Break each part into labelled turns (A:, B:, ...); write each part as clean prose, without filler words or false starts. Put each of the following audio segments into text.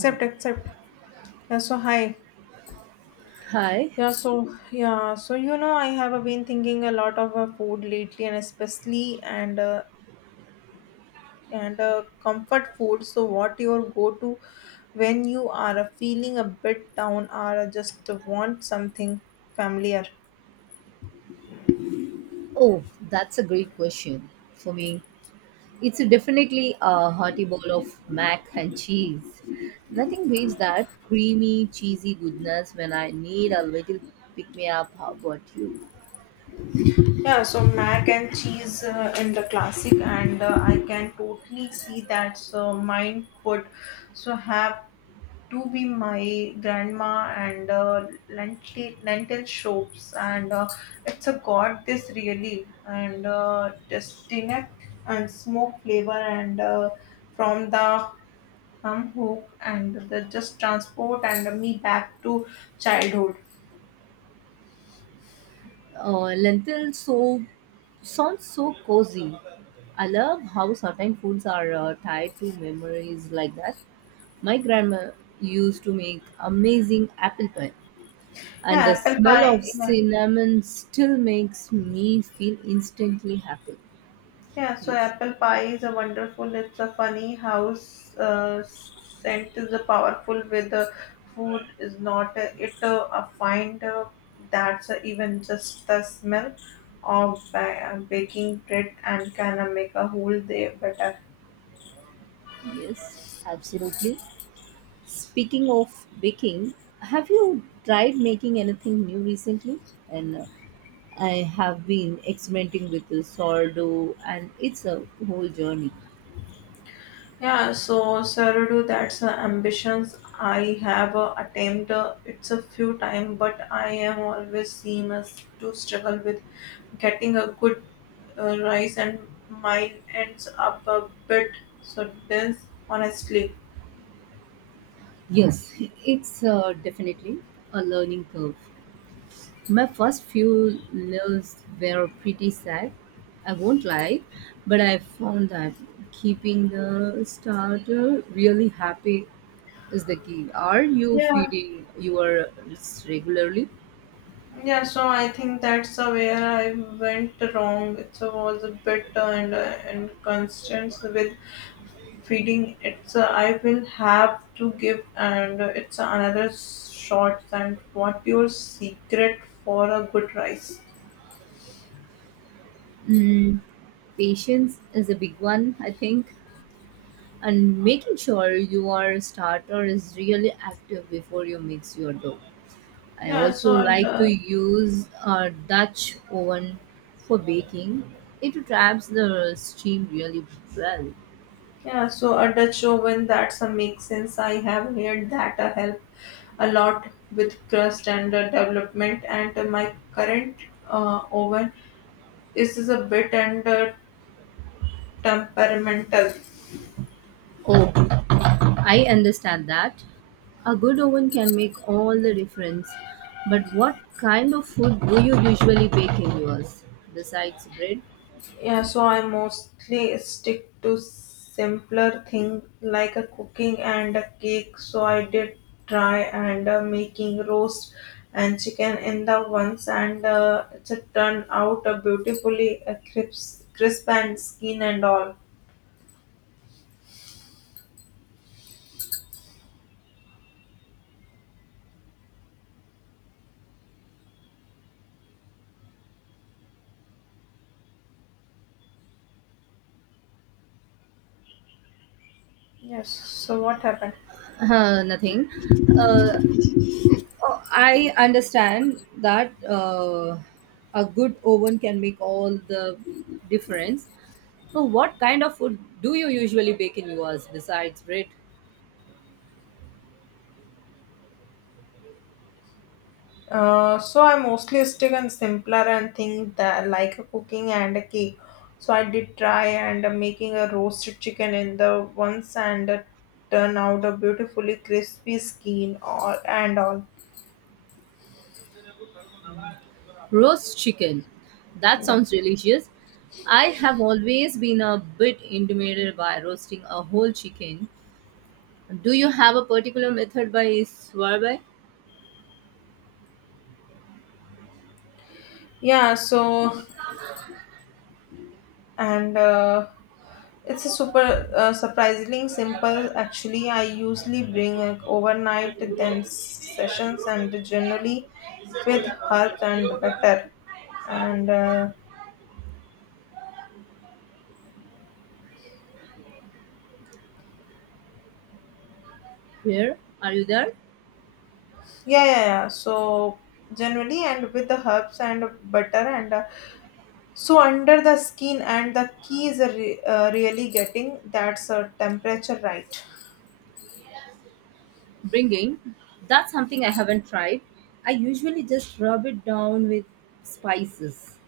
A: Oh,
B: accept. Hi.
A: hi.
B: I have been thinking a lot of food lately, and especially and comfort food. So, what your go-to when you are feeling a bit down or just want something familiar?
A: Oh, that's a great question. For me, it's definitely a hearty bowl of mac and cheese. Nothing beats that creamy, cheesy goodness when I need a little pick me up. How about you?
B: Yeah, so mac and cheese in the classic, and I can totally see that. So mine would have to be my grandma and lentil soups and it's a god this really and distinct and smoke flavor and from the hum hook and the just transport and me back to childhood.
A: Lentil soup sounds so cozy. I love how certain foods are tied to memories like that. My grandma used to make amazing apple pie. And the
B: Yeah, apple
A: smell
B: pie,
A: of
B: yeah.
A: cinnamon still makes me feel instantly happy.
B: Yeah, so
A: Yes,
B: apple pie is a wonderful. It's a funny house scent is a powerful with the food is not. It I find that's even just the smell of baking bread and can make a whole day better.
A: yes, absolutely. Speaking of baking, have you tried making anything new recently? And I have been experimenting with the sourdough, and it's a whole journey.
B: Yeah, so Saradu, that's the ambitions I have attained. It's a few time, but I am always seen as to struggle with getting a good rise, and mine ends up a bit so dense, honestly.
A: Yes, it's definitely a learning curve. My first few lives were pretty sad, I won't lie, but I found that keeping the starter really happy is the key. Are you
B: Yeah,
A: feeding your regularly?
B: yeah. So I think that's where I went wrong. It was a bit and inconsistent with feeding it's I will have to give and it's another shot and what your secret for a good rice.
A: Mm, Patience is a big one, I think, and making sure your starter is really active before you mix your dough. I
B: yeah
A: also
B: so
A: like to
B: uh,
A: use a Dutch oven for baking. It traps the steam really well.
B: yeah so a Dutch oven, that's a make sense. I have heard that help a lot with crust and development and my current oven is a bit and temperamental.
A: Oh, I understand that. A good oven can make all the difference. But what kind of food do you usually bake in yours? Besides bread?
B: Yeah, so I mostly stick to simpler thing like a cooking and a cake. So I did try and making roast and chicken in the once, and it turned out beautifully crisp and skin and all. Yes. So what happened?
A: Nothing. Uh, Oh, I understand that a good oven can make all the difference. So, what kind of food do you usually bake in yours besides bread?
B: So I mostly stick on simpler and think that like a cooking and a cake. So I did try and making a roasted chicken in the once and turn out a beautifully crispy skin or and all.
A: Roast chicken. That
B: Yeah,
A: sounds delicious. I have always been a bit intimidated by roasting a whole chicken. Do you have a particular method by Swarby?
B: yeah. So and it's a super surprisingly simple. Actually, I usually bring overnight then sessions and generally with herbs and butter and.
A: Where? Are you there?
B: Yeah, yeah, yeah. So generally, and with the herbs and butter and so under the skin, and the key is really getting that's a temperature right.
A: Bringing. That's something I haven't tried. I usually just rub it down with spices.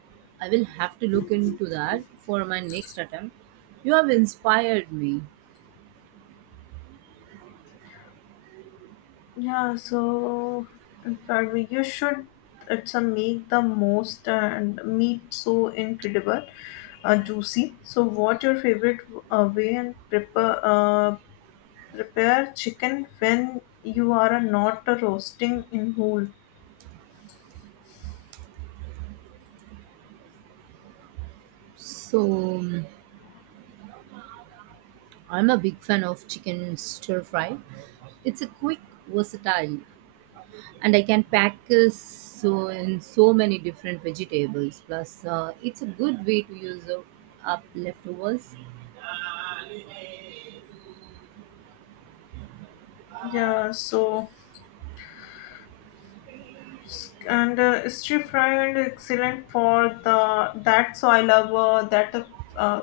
A: I will have to look into that for my next attempt. You have inspired me.
B: Yeah, so probably you should it's a make the most and meat so incredible, juicy. So what your favorite way and prepare prepare chicken when you are not roasting in whole.
A: So, I'm a big fan of chicken stir fry. It's a quick, versatile, and I can package so in so many different vegetables. Plus, it's a good way to use up leftovers.
B: Yeah, so. And stir fry and excellent for the that so I love that uh,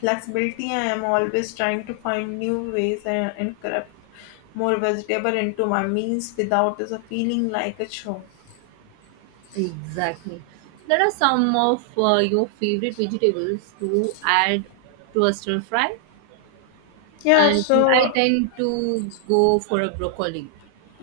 B: flexibility. I am always trying to find new ways and incorporate more vegetable into my meals without is a feeling like a show.
A: Exactly. There are some of your favorite vegetables to add to a stir fry. I
B: yeah
A: think I
B: so
A: tend to go for a broccoli,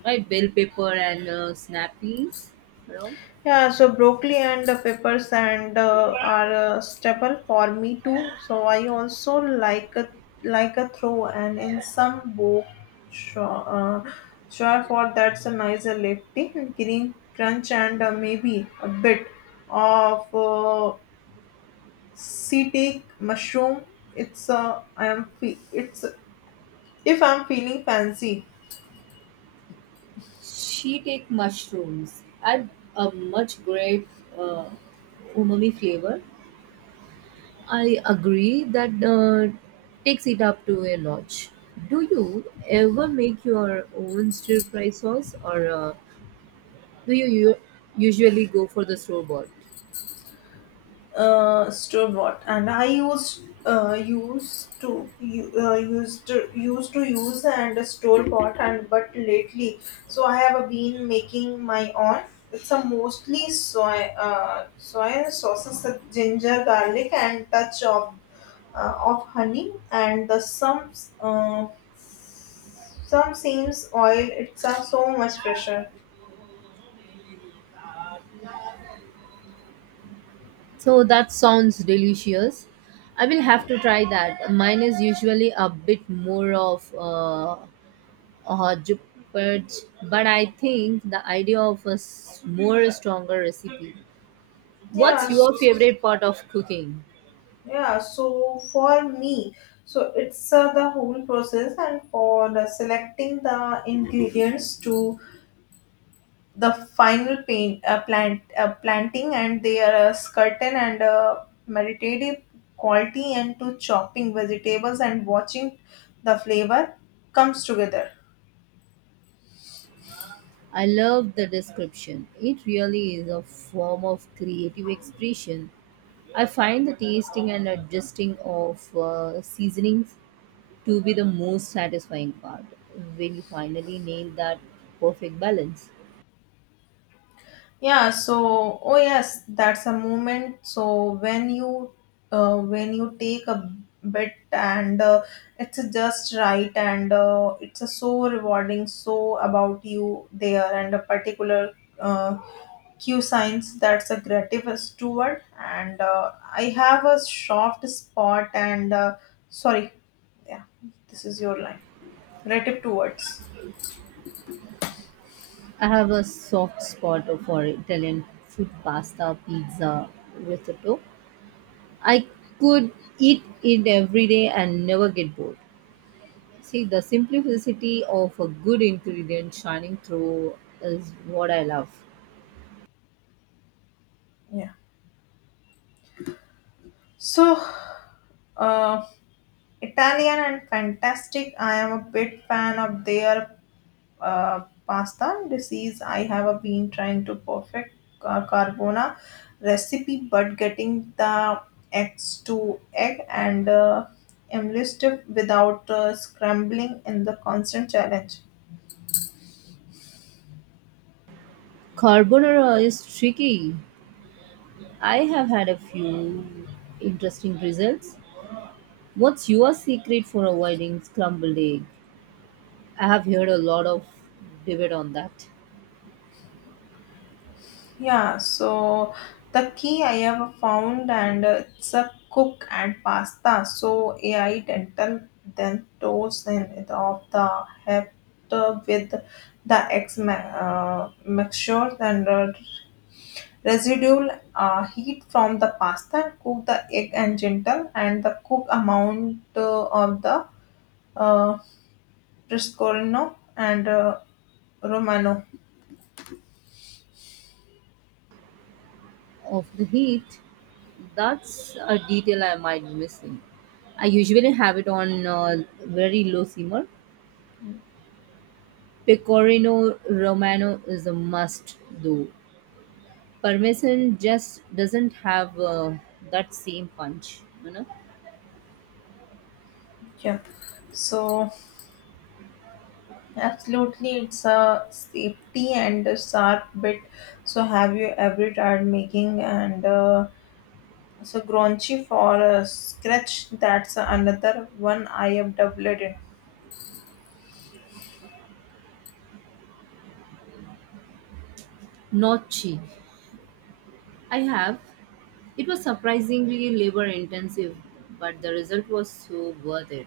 A: right? Bell pepper and snap peas. You know,
B: Yeah, so broccoli and the peppers and are a staple for me too. So I also like a throw and in some book sure, sure for that's a nicer lifting green crunch and maybe a bit of sea mushroom. It's if I'm feeling fancy.
A: she take mushrooms. Add a much great uh, umami flavor. I agree that takes it up to a notch. Do you ever make your own stir fry sauce or Do you u- usually go for the store bought?
B: Store bought, and I used used to u- used to- used to use and store bought, and but lately so I have been making my own. It's a mostly soy soy sauces with ginger garlic and touch of honey and the uh, some seems oil it's a so much pressure.
A: So that sounds delicious. I will have to try that. Mine is usually a bit more of a hot purge, but I think the idea of a more stronger recipe.
B: yeah
A: What's your favorite part of cooking?
B: Yeah, so for me, so it's the whole process, and for the selecting the ingredients to the final planting, and they are a curtain and a meditative quality, and to chopping vegetables and watching the flavor comes together.
A: I love the description. It really is a form of creative expression. I find the tasting and adjusting of seasonings to be the most satisfying part when you finally nail that perfect balance.
B: Yeah, so oh yes, that's a moment. So when you take a bit and it's just right and it's a so rewarding. So about you there and a particular uh, cue signs that's a creative steward and I have a soft spot and sorry, yeah, this is your line, creative towards.
A: I have a soft spot for Italian food, pasta, pizza, risotto. I could eat it every day and never get bored. See, the simplicity of a good ingredient shining through is what I love.
B: yeah so uh, Italian and fantastic. I am a bit fan of their pasta disease. I have been trying to perfect carbona recipe, but getting the eggs to egg and enlisted without scrambling in the constant challenge.
A: Carbonara is tricky. I have had a few interesting results. What's your secret for avoiding scrambled egg? I have heard a lot of debate on that.
B: Yeah, so the key I have found, and it's a cook and pasta. So AI dental then toast and of the head with the mixture and residual heat from the pasta. Cook the egg and gentle and the cook amount of the uh, Prosciutto and Romano.
A: Of the heat, that's a detail I might be missing. I usually have it on very low simmer. Pecorino Romano is a must though. Parmesan just doesn't have that same punch, you know.
B: Yeah, so. Absolutely, it's a safety and a sharp bit. So, have you ever tried making and so grungy for a scratch? That's another one I have doubled in.
A: Nocci, I have. It was surprisingly labor intensive, but the result was so worth it.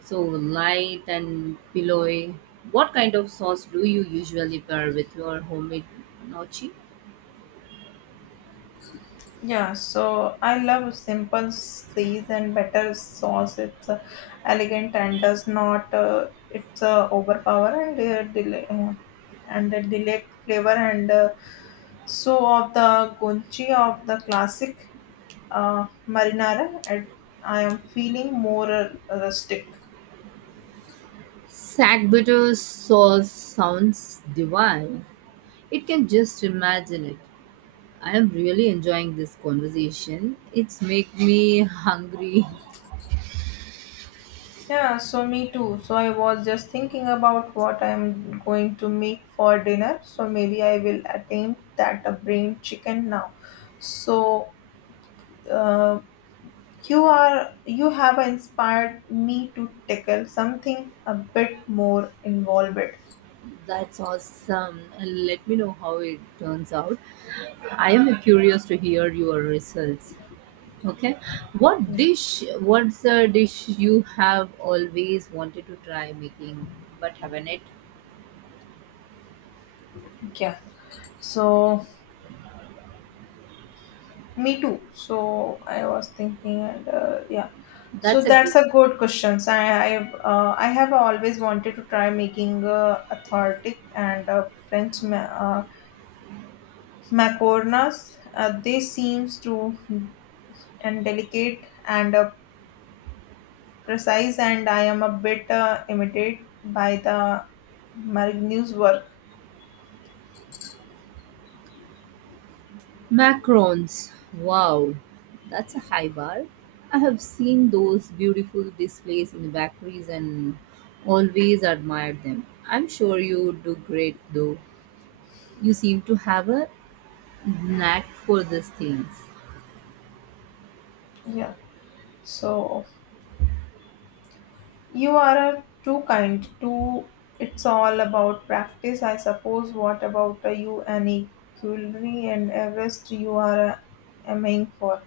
A: So light and pillowy. What kind of sauce do you usually pair with your homemade gnocchi?
B: Yeah, so I love simple seas and better sauce. It's elegant and does not. It's overpower and delay flavor and so of the gunchi of the classic. Marinara and I am feeling more rustic.
A: Sack butter sauce sounds divine. It can just imagine it. I am really enjoying this conversation. It's make me hungry.
B: Yeah, so me too. So I was just thinking about what I'm going to make for dinner. So maybe I will attempt that a brain chicken now. So uh, you have inspired me to tackle something a bit more involved.
A: That's awesome. Let me know how it turns out. I am curious to hear your results. Okay. What
B: Yeah.
A: dish, what's a dish you have always wanted to try making but haven't it?
B: yeah. So Me too. So I was thinking, and yeah. So
A: That's a
B: that's
A: good.
B: a good question. So I have always wanted to try making authentic and French macarons. They seems to and delicate and precise, and I am a bit imitated by the Marigny's work.
A: Macarons. Wow. That's a high bar. I have seen those beautiful displays in the bakeries and always admired them. I'm sure you do great though. You seem to have a knack for these things.
B: Yeah. So You are too kind. Too. It's all about practice, I suppose. What about you, Annie? Culinary and Everest, you are aiming for.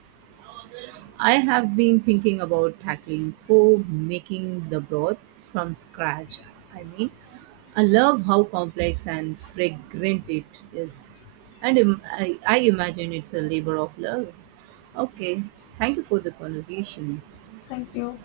A: I have been thinking about tackling for making the broth from scratch. I mean, I love how complex and fragrant it is. I imagine it's a labor of love. Okay, thank you for the conversation.
B: Thank you.